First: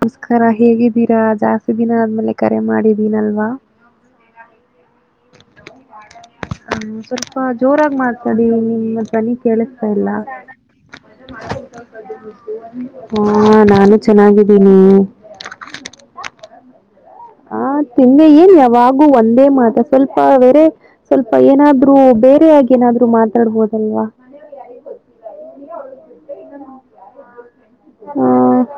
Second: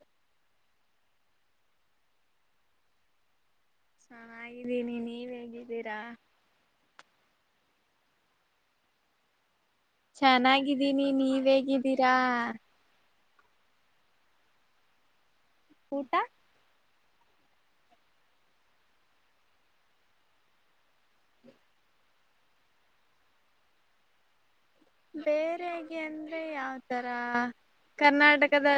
ನಮಸ್ಕಾರ ಹೇಗಿದ್ದೀರಾ ಜಾಸ್ತಿ ದಿನ ಆದ್ಮೇಲೆ ಕರೆ ಮಾಡಿದ್ದೀನಲ್ವಾ. ಸನ್ನಾಗಿದ್ದೀನಿ ನೀವ್ ಹೇಗಿದ್ದೀರಾ. ಹಾ ಸ್ವಲ್ಪ ಜೋರಾಗಿ ಮಾತಾಡಿ ನಿಮ್ ಧ್ವನಿ ಕೇಳಿಸ್ತಾ ಇಲ್ಲಾ. ಚೆನ್ನಾಗಿದ್ದೀನಿ ನೀವ್ ಹೇಗಿದ್ದೀರಾ ಹಾ ನಾನು ಚೆನ್ನಾಗಿದ್ದೀನಿ. ಊಟ? ಹ ತಿಂದೆ ಏನ್ ಯಾವಾಗೂ ಒಂದೇ ಮಾತ ಸ್ವಲ್ಪ ವೇರೆ ಸ್ವಲ್ಪ ಏನಾದ್ರು ಬೇರೆ ಆಗಿ ಏನಾದ್ರು ಮಾತಾಡ್ಬೋದಲ್ವಾ. ಬೇರೆಗೆ ಅಂದ್ರೆ ಯಾವ್ತರ, ಹ ಕರ್ನಾಟಕದ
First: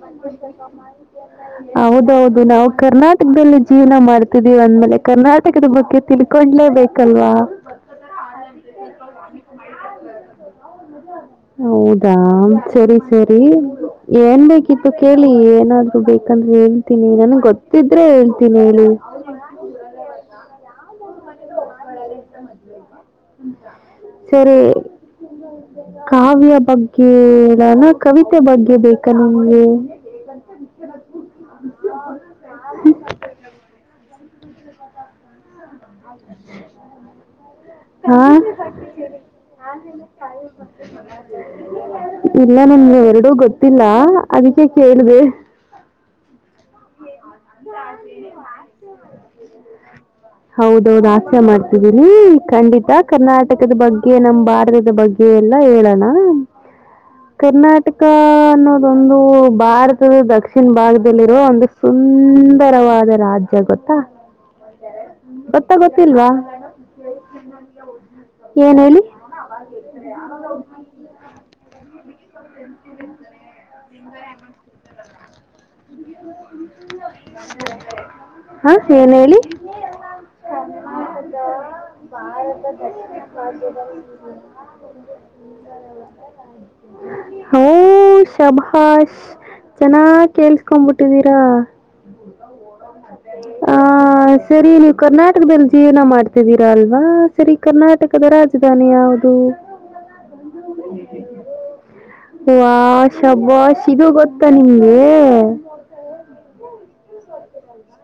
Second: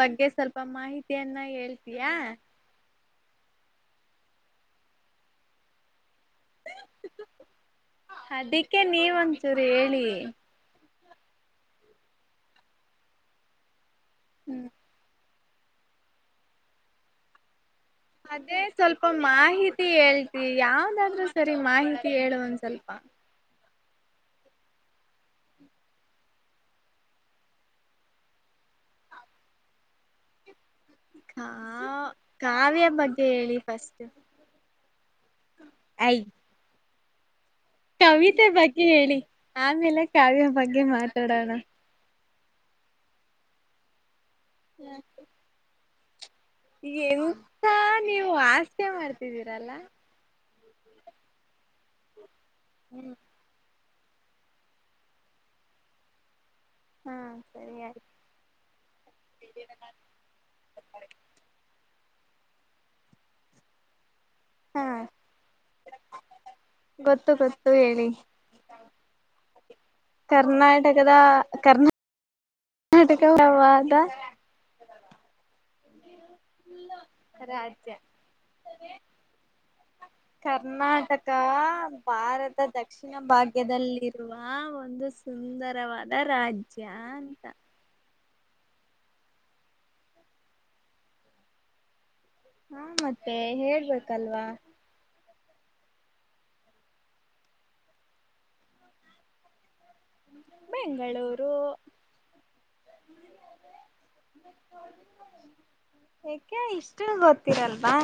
ಬಗ್ಗೆ ಸ್ವಲ್ಪ ಮಾಹಿತಿಯನ್ನ ಹೇಳ್ತಿಯಾ? ಹೌದೌದು ನಾವು ಕರ್ನಾಟಕದಲ್ಲಿ ಜೀವನ ಮಾಡ್ತಿದ್ದೀವಿ ಅಂದ್ಮೇಲೆ ಕರ್ನಾಟಕದ ಬಗ್ಗೆ ತಿಳ್ಕೊಂಡ್ಲೇಬೇಕಲ್ವಾ ಅದಿಕ್ಕೆ ನೀವಂಚೂರ್ ಹೇಳಿ. ಹೌದಾ ಸರಿ ಸರಿ. ಏನ್ ಹ್ಮ್ ಬೇಕಿತ್ತು ಕೇಳ್ ಇಲ್ಲಿ ಏನಾದ್ರು ಬೇಕಂದ್ ಹೇಳ್ತೀನಿ ನನ್ಗ್ ಗೊತ್ತ್ ಅದೇ ಸ್ವಲ್ಪ ಮಾಹಿತಿ ಹೇಳ್ತಿ ಯಾವ್ದಾದ್ರು ಸರಿ ಮಾಹಿತಿ ಹೇಳು ಒಂದ್ ಸ್ವಲ್ಪ. ಸರಿ ಕಾವ್ಯ ಬಗ್ಗೆ ಹೇಳಣ ಕವಿತೆ ಬಗ್ಗೆ ಬೇಕಾ ನಿಂಗೆ ಆ ಕಾವ್ಯದ್ ಬಗ್ಗೆ ಹೇಳಿ ಫಸ್ಟು. [inaudible] ಹಾ ಕವಿತೆ ಬಗ್ಗೆ ಹೇಳಿ ಆಮೇಲೆ ಕಾವ್ಯ ಬಗ್ಗೆ ಮಾತಾಡೋಣ [inaudible] ಇಲ್ಲ ನನ್ಗೆ ಎರಡೂ ಗೊತ್ತಿಲ್ಲ. ಅದಕ್ಕೆ ಕೇಳ್ದೆ. ಈ ಏನು [unintelligible] ಟ್ಟಿದ್ದೀರಲ್ಲ ಹೌದೌದು ಹಾಸ್ಯ ಮಾಡ್ ಇದೀನಿ ಖಂಡಿತ ಕರ್ನಾಟಕದ ಬಗ್ಗ್ ಹೆ ನಮ್ ಭಾರತದ ಬಗ್ಗೆ ಎಲ್ಲಾ ಹೇಳೋಣ. ಹಾ ಸರಿ ಕರ್ನಾಟಕ ಆಯ್ತು ಅನ್ನೋದೊಂದು ಭಾರತದ ದಕ್ಷಿಣ ಭಾಗದಲ್ಲಿರೋ ಒಂದು ಸುಂದರವಾದ ರಾಜ್ಯ ಗೊತ್ತಾ. ಹಾ ಗೊತ್ತ ಗೊತ್ತಿಲ್ವಾ ಗೊತ್ತು ಗೊತ್ತು ಹೇಳಿ ಏನೇಳಿ? [unintelligible] ಕರ್ನಾಟಕದ ಕರ್ನಾ ಕರ್ನಾಟಕ ವಾದ ಇಲ್ಲ ಹ ಏನ್ ಹೇಳಿ. ನಾಟಕ ಒಂದು ಸುಂದರವಾದ ರಾಜ್ಯ ಅಂತ ಹೋ ಉಷ್ [unintelligible] ಶಭಾಷ್ ಚೆನ್ನಾಗ್ ಕೇಳ್ಸ್ಕೊಂಡ್ ಬಿಟ್ಟಿದೀರಾ. ಹಾ ಮತ್ತೆ ಹ ಹೇಳ್ಬೇಕಲ್ವಾ ಸರಿ ನೀವು ಕರ್ನಾಟ್ ಇಲ್ ಬಂದ್ ಜೀವ್ನ ಮಾಡ್ತಿದಿ. ಅಲ್ವಾ ಸರಿ ಕರ್ನಾಟಕದ ರಾಜಧಾನಿ ಯಾವ್ದು. ಬೆಂಗಳೂರು ವ ಶಭಾಷ್ ಇದು ಗೊತ್ತಾ ನಿಮ್ಗೆ. ಯಾಕೆ ಇಷ್ಟು ಗೊತ್ತಿರಲ್ವಾ.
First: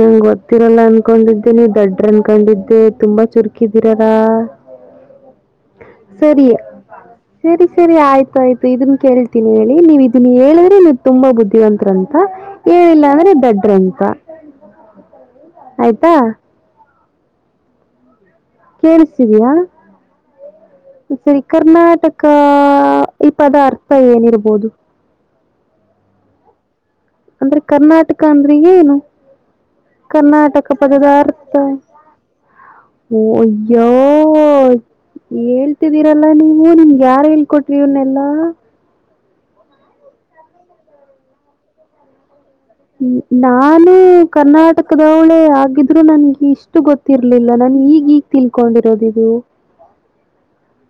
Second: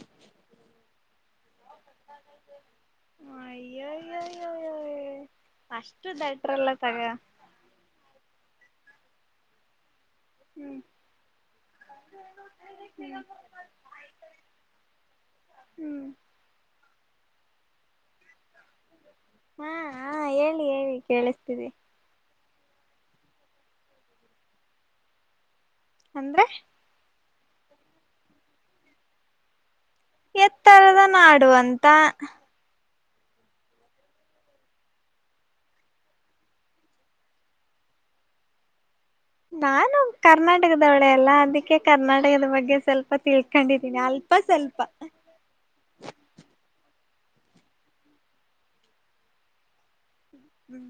ನಂಗ ಗೊತ್ತಿರಲ್ಲ ಅನ್ಕೊಂಡಿದ್ದಿನಿ ದಡ್ರು ಅನ್ಕೊಂಡಿ. ತುಂಬಾ ಚುರ್ಕಿದ್ದೀರಾರ ಅಯ್ಯಯ್ಯಯ್ಯೋ ಅಷ್ಟು ಸರಿ ದಟ್ರಲ್ಲ ತಗ ಸರಿ ಸರಿ ಆಯ್ತು ಆಯ್ತು. ಇದುನ್ನ ಕೇಳ್ತೀನಿ ಹೇಳಿ ನೀವು ಇದ್ ನೀ ಹೇಳಿದ್ರೆ ಹ್ಮ್ ನೀವು ತುಂಬಾ ಬುದ್ಧಿವಂತರ ಅಂತ ಹೇಳಿಲ್ಲ ಅಂದ್ರೆ ದೊಡ್ಡ್ರಂತ. ಹ್ಮ್ ಆಯ್ತಾ ಹೇಳಿ ಹಾ ಹೇಳಿ ಹೇಳಿ [unintelligible] ಸರಿ ಕೇಳಿಸ್ತಿದೆ ಕರ್ನಾಟಕ ಆ ಈ ಪದ ಅರ್ಥ ಏನಿರ್ಬೋದು. ಅಂದ್ರೆ ಅಂದ್ರೆ ಕರ್ನಾಟಕ ಅಂದ್ರೆ ಏನು. ಕರ್ನಾಟಕ ಎತ್ತರದ ಪದದ ನಾಡು ಅರ್ಥ ಅಂತ. ಓ ಅಯ್ಯೋ ಹೇಳ್ತಿದ್ದೀರಲ್ಲ ನೀವು ನಿಮ್ಗ್ ಯಾರ್ ಹೇಳ್ಕೊಟ್ರು ಇವನ್ನೆಲ್ಲಾ. ನಾನು ಕರ್ನಾಟಕದೊಳೆ ಅಲಾ ಅದಕ್ಕೆ ಕರ್ನಾಟಕದ ಬಗ್ಗೆ ಸ್ವಲ್ಪ ನಾನು ತಿಳ್ಕೊಂಡಿದ್ದೀನಿ ಅಲ್ಪ ಸ್ವಲ್ಪ ಕರ್ನಾಟಕದವಳೇ ಆಗಿದ್ರು ನನ್ಗೆ ಇಷ್ಟು ಗೊತ್ ಇರ್ಲಿಲ್ಲ ನಾನು ಈಗ ಈಗ್ ತಿಳ್ಕೊಂಡಿರೋದ ಇದು.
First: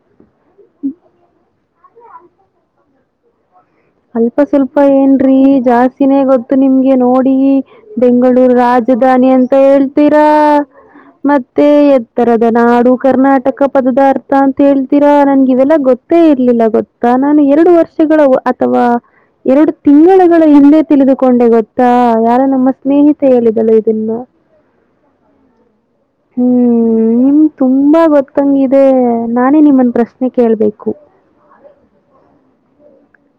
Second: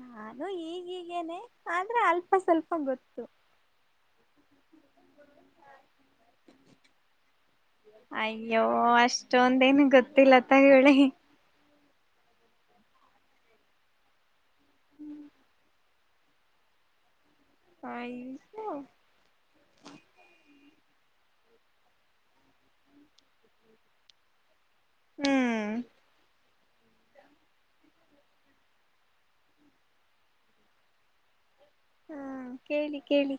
ನಾನು ಈಗೀಗೇನೆ ಆದ್ರೆ ಅಲ್ಪ ಸ್ವಲ್ಪ ಗೊತ್ತು. ಅಲ್ಪ ಸ್ವಲ್ಪ ಏನ್ರೀ ಜಾಸ್ತಿನೇ ಗೊತ್ತು ನಿಮ್ಗೆ ನೋಡಿ ಬೆಂಗಳೂರು ಅಯ್ಯೋ ರಾಜಧಾನಿ ಅಂತ ಅಷ್ಟೊಂದೇನು ಹೇಳ್ತೀರಾ ಗೊತ್ತಿಲ್ಲ ತಗೊಳ್ಳಿ ಮತ್ತೆ. ಉತ್ತರದ ನಾಡು ಕರ್ನಾಟಕ ಪದದಾರ್ಥ. ಅಂತ ಹೇಳ್ತೀರಾ ನನ್ಗೆ ಇವೆಲ್ಲ ಗೊತ್ ಗೊತ್ತೆ ಇರ್ಲಿಲ್ಲ ಗೊತ್ತಾ. ನಾನು ಎರಡು ವರ್ಷಗಳ [unintelligible] ಅಯ್ಯೋ ಅಥವಾ ಎರಡು ತಿಂಗಳುಗಳ ಹಿಂದೆ ತಿಳಿದುಕೊಂಡೆ ಗೊತ್ತಾ ಯಾರು ನಮ್ಮ ಸ್ನೇಹಿತೆ ಹೇಳಿದಲ್ಲ ಇದನ್ನು. ಹ್ಮ್ ಹ್ಮ್ ನಿಮ್ಗ್ ತುಂಬಾ ಗೊತ್ತಂಗಿದೆ ನಾನೇ ನಿಮ್ಮನ್ ಪ್ರಶ್ನೆ ಕೇಳ್ಬೇಕು. ಹಾ ಕೇಳಿ ಕೇಳಿ.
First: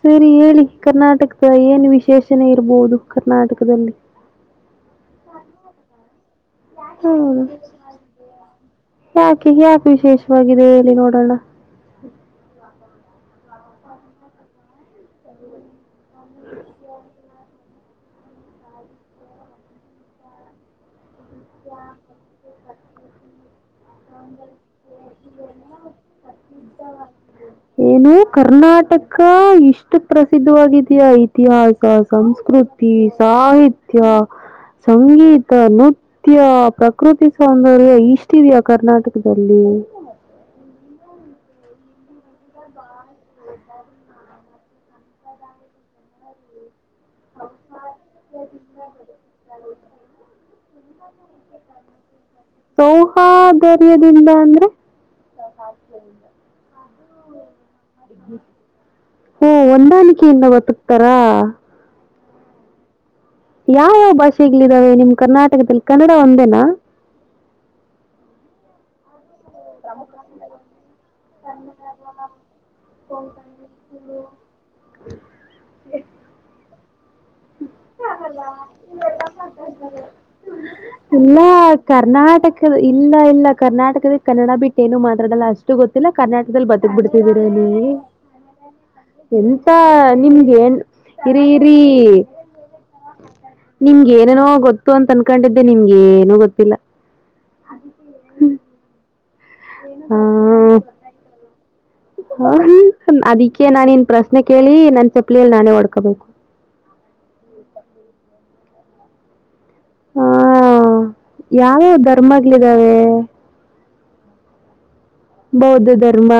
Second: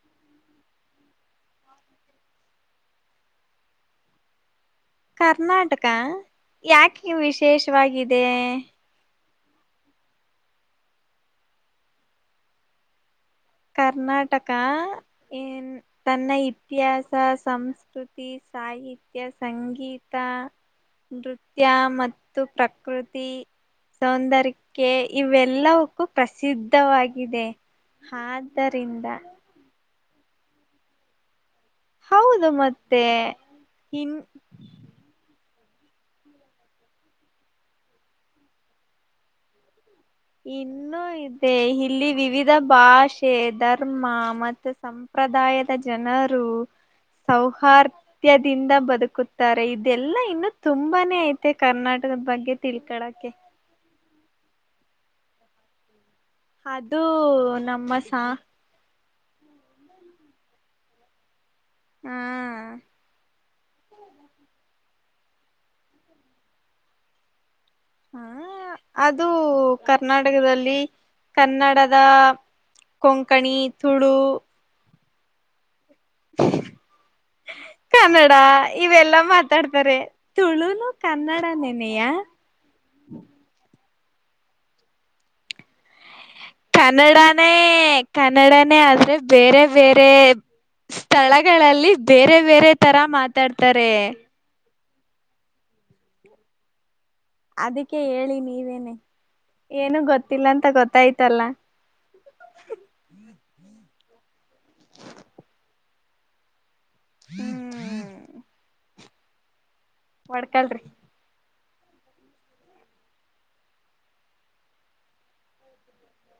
ಸರಿ ಹೇಳಿ ಕರ್ನಾಟಕದಲ್ ಏನ್ ವಿಶೇಷಣೆ ಇರ್ಬೋದು ಕರ್ನಾಟಕದಲ್ಲಿ. ಕರ್ನಾಟಕ ಯಾಕೆ ಹ್ಮ್. ವಿಶೇಷವಾಗಿದೆ? ಯಾಕೆ ಯಾಕೆ ವಿಶೇಷವಾಗಿದೆ ಹೇಳಿ ನೋಡೋಣ. ಕರ್ನಾಟಕ ಏನ್ ತನ್ನ ಇತಿಹಾಸ, ಸಂಸ್ಕೃತಿ, ಸಾಹಿತ್ಯ, ಸಂಗೀತ, ನೃತ್ಯ ಮತ್ತು ಪ್ರಕೃತಿ ಸೌಂಧರ್ಯಕ್ಕೆ ಇವೆಲ್ಲಕ್ಕೊ ಪ್ರಸಿದ್ಧವಾಗಿದೆ. ಏನು ಆದ್ದರಿಂದ ಕರ್ನಾಟಕ ಇ ಇಷ್ಟ್ಕ್ ಪ್ರಸಿದ್ಧವಾಗಿದ್ಯಾ? ಇತಿಹಾಸ ಹೌದು ಸಂಸ್ಕೃತಿ ಮತ್ತೆ ಸಾಹಿತ್ಯ ಇನ್ ಸಂಗೀ ನೃತ್ಯ ಪ್ರಕೃತಿ ಸೌಂದರ್ಯ ಇಷ್ಟಿದಿಯಾ ಕರ್ನಾಟಕದಲ್ಲಿ. ಇನ್ನೂ ಇದೆ. ಇಲ್ಲಿ ವಿವಿಧ ಭಾಷೆ, ಧರ್ಮ ಮತ್ತು ಸಂಪ್ರದಾಯದ ಜನರು ಸೌಹಾರ್ದ್ಯದಿಂದ ಬದುಕುತ್ತಾರೆ ಇದೆಲ್ಲಾ ಇನ್ನು ತುಂಬಾನೇ ಐತೆ ಕರ್ನಾಟಕದ ಬಗ್ಗ್ ಸೌಹಧರ್ಯದಿಂದ ಅಂದ್ರೆ [inaudible] ಅದು ನಮ್ಮ ಸಾ ಓ ಹೊಂದಾಣಿಕೆೆಯಿಂದ ಬದುಕ್ತಾರಾ. ಹ್ಮ್ ಯಾವ್ಯಾವ್ ಭಾಷೆಗ್ಳು? ದು ನಿಮ್ ಕರ್ನಾಟಕದಲ್ಲಿ ಕನ್ನಡ ಒಂದೇನಾ ಹಾ ಅದ್ ದು ಕರ್ನಾಟಕದಲ್ಲಿ ಕನ್ನಡದ ಕೊಂಕಣಿ, ತುಳು [inaudible] [inaudible] ಕನ್ನಡ ಇವೆಲ್ಲ ಮಾತಾಡ್ತಾರೆ ತುಳುನು [unintelligible] ಇಲ್ಲ ಕನ್ನಡನೇನೆಯಾ ಕರ್ನಾಟಕದ ಇಲ್ಲ ಇಲ್ಲ ಕರ್ನಾಟಕ ಕನ್ನಡ ಬಿಟ್ಟು ಏನು ಮಾತಾಡಲ್ಲ ಅಷ್ಟು ಗೊತ್ತಿಲ್ಲ. ಕರ್ನಾಟಕದಲ್ಲಿ ಬದುಕ್ಬಿಡ್ತಿದ್ದೀರ ಕನ್ನಡನೇ ನೀವು ಕನ್ನಡನೇ ಆದ್ರೆ ಬೇರೆ ಎಂತ ಬೇರೆ ನಿಮ್ಗೆ ಏನ್ ಇರಿ ಇರಿ ಸ್ಥಳಗಳಲ್ಲಿ ಬೇರೆ. ಬೇರೆ ತರ ಮಾತಾಡ್ತಾರೆ. ನಿಮ್ಗೆ ಏನೇನೋ ಗೊತ್ತು ಅಂತ ಅನ್ಕೊಂಡಿದ್ದೆ ನಿಮ್ಗೆ ಏನು ಗೊತ್ತಿಲ್ಲ. ಅದಕ್ಕೆ ಹೇಳಿ ನೀವೇನೆ. ಏನು ಗೊತ್ತಿಲ್ಲ ಅಂತ ಗೊತ್ತಾಯ್ತಲ್ಲ. ಹ ಅದಿಕ್ಕೆ ನಾನಿನ್. ಪ್ರಶ್ನೆ ಕೇಳಿ ನನ್ನ ಚಪ್ಲಲಿಲ್ಲಿ ನಾನೇ ಹೊಡ್ [unintelligible] [unintelligible] ಹ್ಮ್ ಹೊಡ್ಕೊಳ್ರಿ ಯಾವ್ಯಾವ ಧರ್ಮಗ್ಳಿದಾವೆ. ಬೌದ್ಧ ಧರ್ಮ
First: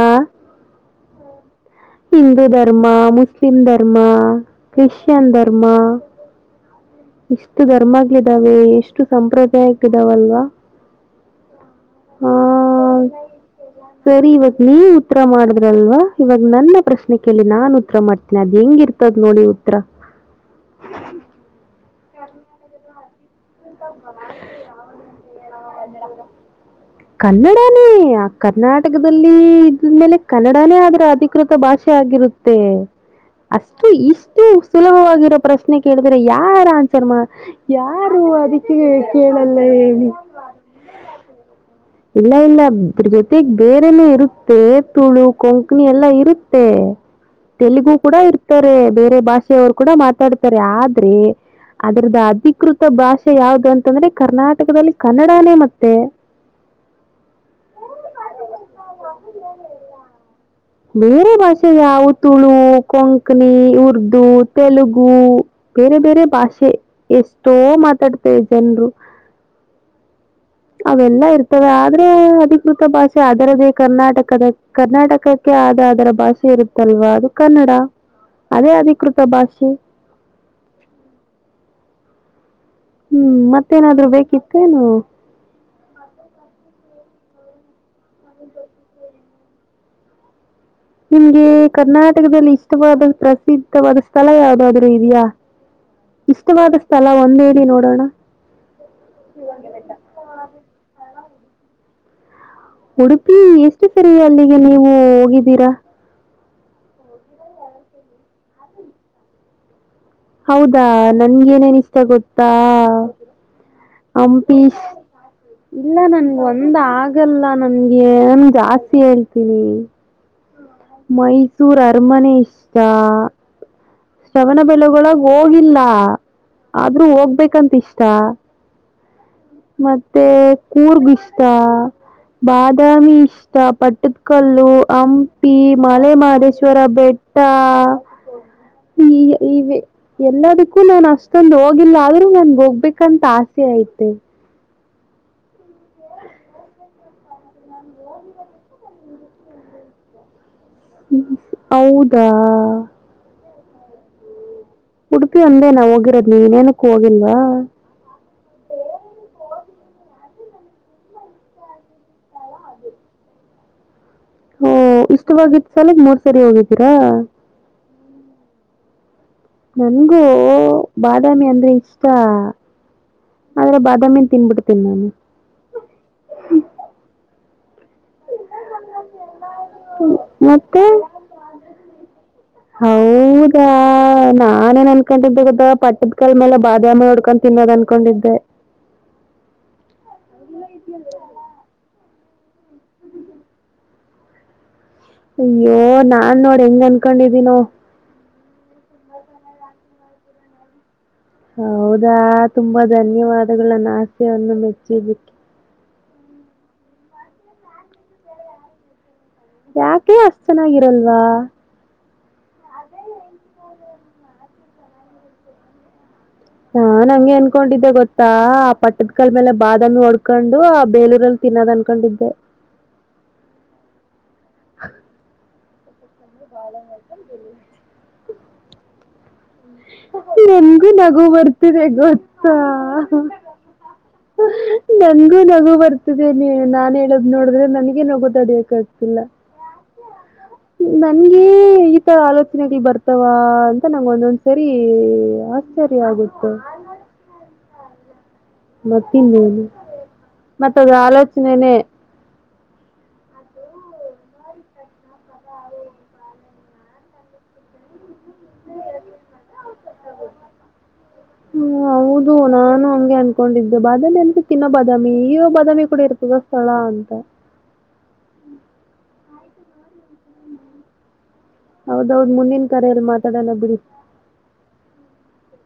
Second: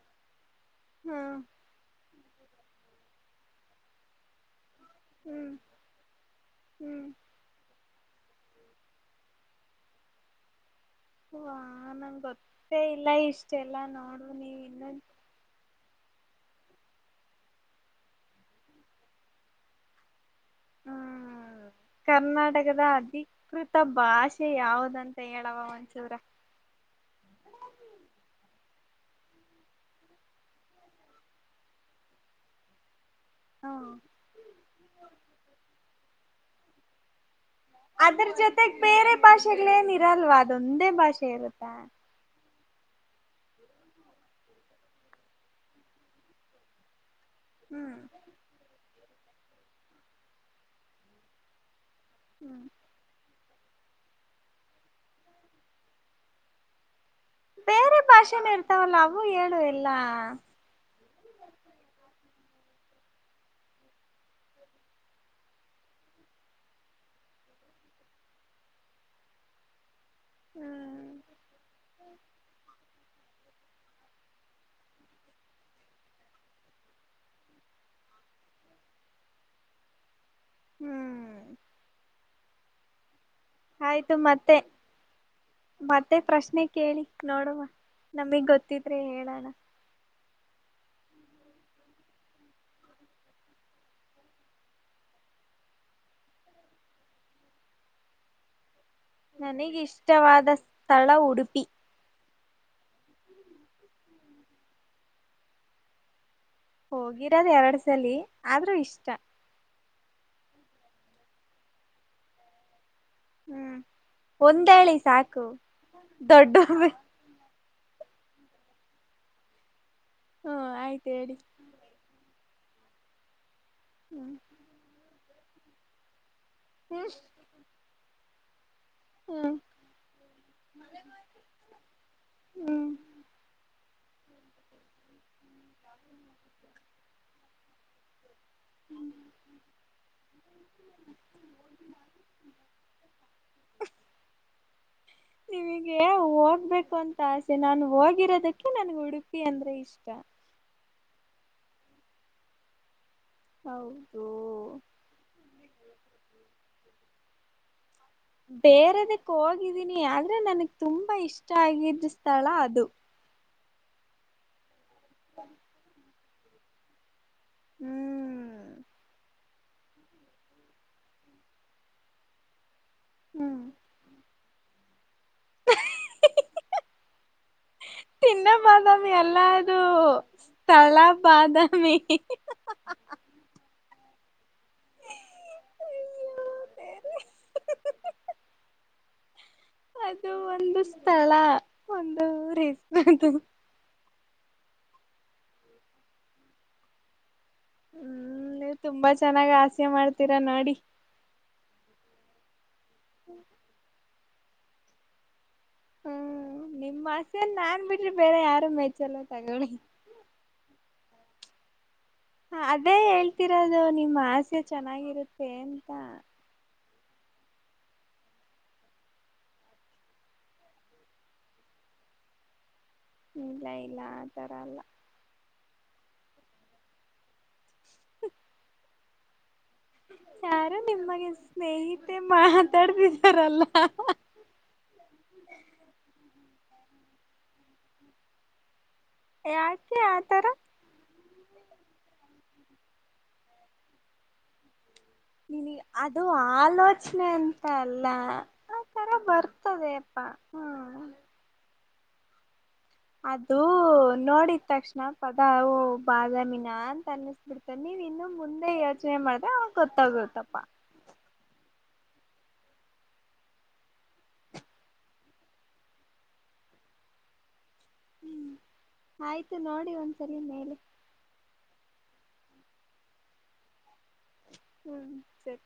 ಹ್ಮ ಹಿಂದೂ ಧರ್ಮ ಮುಸ್ಲಿಂ ಧರ್ಮ. ಕ್ರಿಶ್ಚಿಯನ್ ಹ್ಮ್ ಧರ್ಮ ಹ್ಮ್ ಇಷ್ಟು ಧರ್ಮ ಇದಾವೆ ಎಷ್ಟು ಸಂಪ್ರದಾಯಕ್ಕ ಇದಾವಲ್ವಾ. ವಾ ನಂಗೆ ಗೊತ್ತೇ ಇಲ್ಲ ಇಷ್ಟೆಲ್ಲಾ ನೋಡು ನೀವ ಇನ್ನೊಂದು. ಅಲ್ವಾ ಇವಾಗ ನನ್ನ. ಪ್ರಶ್ನೆ ಕೇಳಿ ನಾನ್ ಉತ್ತರ ಮಾಡ್ತೇನಿ ಅದ್ ಹೆಂಗಿರ್ತದ್ ನೋಡಿ ಉತ್ರ. [inaudible] ಹ್ಮ್ ಕರ್ನಾಟಕದ [unintelligible] ಕೃತ ಭಾಷೆ ಯಾವದಂತ ಹೇಳವ ಒಂಚೂರ. ಕನ್ನಡನೇ ಆ ಕರ್ನಾಟಕದಲ್ಲಿ ಇದ್ದ ಮೇಲೆ ಕನ್ನಡಾನೇ ಅದರ ಅಧಿಕೃತ ಭಾಷೆ ಆಗಿರುತ್ತೆ. ಹ್ಮ. ಅಷ್ಟು ಇಷ್ಟು ಸುಲಭವಾಗಿರೋ ಪ್ರಶ್ನೆ ಕೇ ಯಾರ ಆನ್ಸರ್ ಮಾ ಯಾರು ಅದ್ ಮತ್ತೆ ಬೇರೆ ಭಾಷೆಗಳೇನ್ ಇರಲ್ವಾ ಅದೊಂದೇ ಭಾಷೆ ಇರುತ್ತಾ. ಇಲ್ಲ ಇಲ್ಲ ಇದ್ರು ಜೊತೆಗ್ ಬೇರೆನೆ ಇರುತ್ತೆ ತುಳು ಕೊಂಕಣಿ ಎಲ್ಲ ಇರುತ್ತೆ. ತೆಲುಗು ಹ್ಮ್ ಕೂಡ ಇರ್ತಾರೆ ಬೇ ರೆ ಭಾಷೆಯವ್ರ್ ಕೂಡ ಮಾತಾಡ್ತಾರೆ ಆದ್ರೆ ಅದ್ರುದು ಅಧಿಕೃತ ಭಾಷ್ ಷೆ ಯಾವ್ದ್ ಅಂತಂದ್ರೆ ಕರ್ನಾಟಕದಲ್ಲಿ ಕನ್ನಡಾನೇ ಮತ್ತೆ,. ಬೇರೆ ಭಾಷೆನು ಇರ್ತಾವಲ್ಲ ಅವು ಹೇಳು ಎಲ್ಲ. ಬೇರೆ ಭಾಷೆ ಯಾವ ತುಳು, ಕೊಂಕಣಿ, ಉರ್ದು, ತೆಲುಗು ಬೇರೆ ಬೇರೆ ಭಾಷೆ ಎಷ್ಟೋ ಮಾತಾಡ್ತಾರೆ ಜನ್ರು. ಹ್ಮ್ ಅವೆಲ್ಲ ಇರ್ತವೆ ಆದ್ರೆ ಅಧಿಕೃತ ಭಾಷ್ ಷೆ ಅದರದೇ ಕರ್ನಾಟಕದ ಕರ್ನಾಟಕಕ್ಕೆ ಆದ ಅದರ ಭಾಷೆ ಇರುತ್ತಲ್ವಾ ಅದು ಕನ್ನಡ ಅದೇ ಅಧಿಕೃತ ಭಾಷೆ. ಹ್ಮ್ ಹ್ಮ್ ಮತ್ತೇನಾದ್ರು ಆಯ್ತು ಮತ್ತೆ ಬೇಕಿತ್ತೇನು? ಮತ್ತೆ ಪ್ರಶ್ನೆ ಕೇಳಿ ನೋಡುವ ನಮಗ್ ಗೊತ್ತಿದ್ರೆ ಹೇಳಣ. ನಿಮ್ಗೆ ಕರ್ನಾಟಕದಲ್ಲಿ ಇಷ್ಟವಾದ ಪ್ರಸಿದ್ಧವಾದ ಸ್ಥಳ ಯಾವುದಾದ್ರೂ ಇದ್ಯಾ ಇಷ್ಟವಾದ ಸ್ಥಳ ಒಂದ್ ಹೇಳಿ ನೋಡೋಣ. ನನಿಗ್ ಇಷ್ಟವಾದ ಸ್ಥಳ ಉಡುಪ್ ಪಿ. ಉಡುಪಿ ಎಷ್ಟು ಸರಿ ಅಲ್ಲಿಗೆ ನೀವು ಹೋಗಿದ್ದೀರಾ? ಹೋಗಿರೋದ್ ಎರಡ್ಸಲಿ ಆದ್ರೂ ಇಷ್ಟ. ಹೌದಾ ನನ್ಗೇನೇನ್ ಇಷ್ಟ ಗೊತ್ತಾ? ಹ್ಮ್ ಹಂಪೀ ಒಂದೇಳಿ ಸಾಕು ಇಲ್ಲ ನನ್ ದೊಡ್ಡ ಒಂದ್ ಹ್ಮ ಆಗಲ್ಲ. ನನ್ಗೇನ್ ಜಾಸ್ತಿ ಹೇಳ್ತೀನಿ. ಆಯ್ತು ಹೇಳಿ ಮೈಸೂರ್ ಅರಮನೆ ಇಷ್ ಶಾ ಶ್ರವಣಬೆಳಗೊಳ ಹೋಗಿಲ್ಲ. ಆದ್ರೂ ಹ್ಮ್ ಹೋಗ್ಬೇಕಂತಿಷ್ಟ. ಹ್ಮ್ ಮತ್ತೆ ಕೂರ್ಗ್ ಇಷ್ಟ ಹ್ಮ್ ಬಾದಾಮಿ ಇಷ್ಟ ಪಟ್ ಪಟ್ಟಡ್ಕಲ್ಲು ಹಂಪಿ ಮಲೆಮದೇಶ್ವರ ಬೆಟ್ಟಾ ಈ ಈ ಎಲ್ಲದಕ್ಕೂ ನಾನು ಅಷ್ಟೊಂದು ಹೋಗಿಲ್ಲ ಆದ್ರೂ ನನ್ಗ್ ಹೋಗ್ಬೇಕಂತ ಆಸೆ ಐತೆ. ನಿನಿಗೆ ಹೋಗ್ಬೇಕಂತ್ ತ ಆಸೆ ನಾನು ಹೋಗಿರೋದಕ್ಕೆ ನನ್ಗ್ ಉಡುಪಿ ಅಂದ್ರೆ ಇಷ್ಟ. ಹೌದಾ? ಹೌದು. ಉಡುಪಿ ಒಂದೇನ ಹೋಗಿರೋದ್ ನೀವ್ ಇನ್ ಏನುಕ್ಕು ಹೋಗಿಲ್ವಾ? ಬೇರೆದಿಕ್ ಹೋಗಿದಿನಿ ಆದ್ರೆ ನನ್ಗ್ ತುಂಬಾ ಇಷ್ಟ ಆಗಿದ್ ಸ್ಥಳ ಅದು. ಹ್ಮ್ [unintelligible] ಸರಿ ಹೋಗಿದ್ದೀರಾ. ಹ್ಮ್ ನನ್ಗೂ ಬಾದಾಮಿ ಅಂದ್ರೆ ಇಷ್ಟ. ಹ್ಮ್ ಆದ್ರೆ ಬಾದಾಮಿನ್ ತಿನ್ಬಿಡು. ತಿನ್ನಾನು. ತಿನ್ನೊ ಬಾದಾಮಿ ಅಲ್ಲ ಅದು ಮತ್ತೆ ಸ್ಥಳ ಬಾದಾಮಿ ಇ ಹಿ ಹಿ ಆ ಹಾ ಹಾ. ಆ ನಾನೇನ್ ಅನ್ಕೊಂಡಿದ್ದೆ ಗೊತ್ತಾ ಪಟ್ಟದಕಲ್ ಮೇಲೆ ಬಾದಾಮಿ ಹೊಡ್ಕೊಂಡು ತಿನ್ನೋದ್ ಅನ್ಕೊಂಡಿದ್ದೆ. ಅದು ಒಂದು ಸ್ಥಳ ಒನ್ [unintelligible] ಅಯ್ಯೋ ನಾನ್ ನೋಡ್ ಹೆಂಗ್ ಅನ್ಕೊಂಡಿದೀನೋ. ಹ್ಮ್ ನೀವ್ ತುಂಬಾ ಚೆನ್ನಾಗ್ ಆಸೆ ಮಾಡ್ತೀರಾ ನೋಡಿ. ಹೌದಾ? ತುಂಬಾ ಧನ್ಯವಾದನ್ನ ಅಣ್ಣ. ಯಾರ್ನೊ ಮೆಚ್ಚಿದಿಕ್ಕೆ ಹ್ಮ್ ನಿಮ್ಮ್ ಆಸೇೆಲ್ಲಿ ನಾನ್ ಬಿಟ್ರೆ ಬೇರೆ ಯಾರು ಮೆಚ್ಚಲ. ಯಾಕೆ ಅಷ್ಟು ಚೆನ್ನಾಗಿರಲ್ಲ. [inaudible] ಹ ಅದೇ ಹೇಳ್ತಿರೋದು ನಿಮ್ಮಾಸೆ ಚೆನ್ನಾಗಿರುತ್ತೆ ಅಂತ. ನಾನ್ ಹಂಗೆ ಅನ್ಕೊಂಡಿದ್ದೆ ಗೊತ್ತಾ ಆ ಪಟ್ಟದ್ಕಲ್ ಮೇಲೆ ಬಾದಾಮಿ ಹೊಡ್ಕೊಂಡು ಆ ಬೇಲೂರಲ್ಲಿ ತಿನ್ನೋದ್ ಅನ್ಕೊಂಡಿದ್ದೆ. ಇಲ್ಲ ಇಲ್ಲ ಆ ತರ ಅಲ್ಲ. [inaudible] ಯಾರೋ ನನ್ಗು ನಗು ನಿಮಗೆ ಬರ್ತಿದೆ ಸ್ನೇಹಿತೆ ಗೊತ್ತಾ ಮಾತಾಡ್ತಿದಾರಲ್ಲ ನನ್ಗು ನಗು ಬರ್ತಿದೆ. ನೀ ನಾನ್ ಹೇಳದ್ ನೋಡಿದ್ರೆ ನನಗೆ ನಗು ತಡಿಯಕ್ಕಾಗಲ್ಲ. ಯಾಕೆ ಆತರ? ನನ್ಗೆ ಈತರ ಆಲೋಚನೆಗಳ್ ಬರ್ತಾವ ಅಂತ ನಂಗೊಂದೊಂದ್ ಸರಿ ನಿನ್ಗೆ ಅದು ಆಲೋಚನೆ ಅಂತ ಅಲ್ಲ ಆತರ ಮತ್ತಿನೇನು ಬರ್ತದೆಪ್ಪಾ ಮತ್ತ್ ಅದು ಹ್ಮ್ ಆಲೋಚ್ನೆನೇ. ಅದು ನೋಡಿದ್ ತಕ್ಷಣ ಪದ ಅವೂ ಬಾದಾಮಿನ ಅಂತ ಅನ್ಸ್ಬಿಡ್ತರಿ ನೀವ್ ಇನ್ನು ಮುಂದೆ ಯೋಚನೆ ಮಾಡ್ದ್ರೆ ಆಗ ಗೊತ್ತಾಗತ್ತಪ್ಪ. ಹ್ಮ ಹೌದು ನಾನು ಹಂಗೆ ಅನ್ಕೊಂಡಿದ್ದೆ ಬಾದಾಮಿ ಅಂತ ತಿನ್ನೋ ಬಾದಾಮಿ ಈಗ ಬಾದಾಮಿ ಕೂಡ ಇರ್ತದ ಸ್ಥಳ ಅಂತ. ಆಯ್ತು ನೋಡಿ ಒಂದ್ಸರಿ ಮೇಲೆ. ಹೌದೌದ್ ಮುಂದಿನ ಕರೆಯಲ್ಲಿ ಮಾತಾಡೋನಾ ಬಿಡಿ. ಹ್ಮ್ ಸರಿ.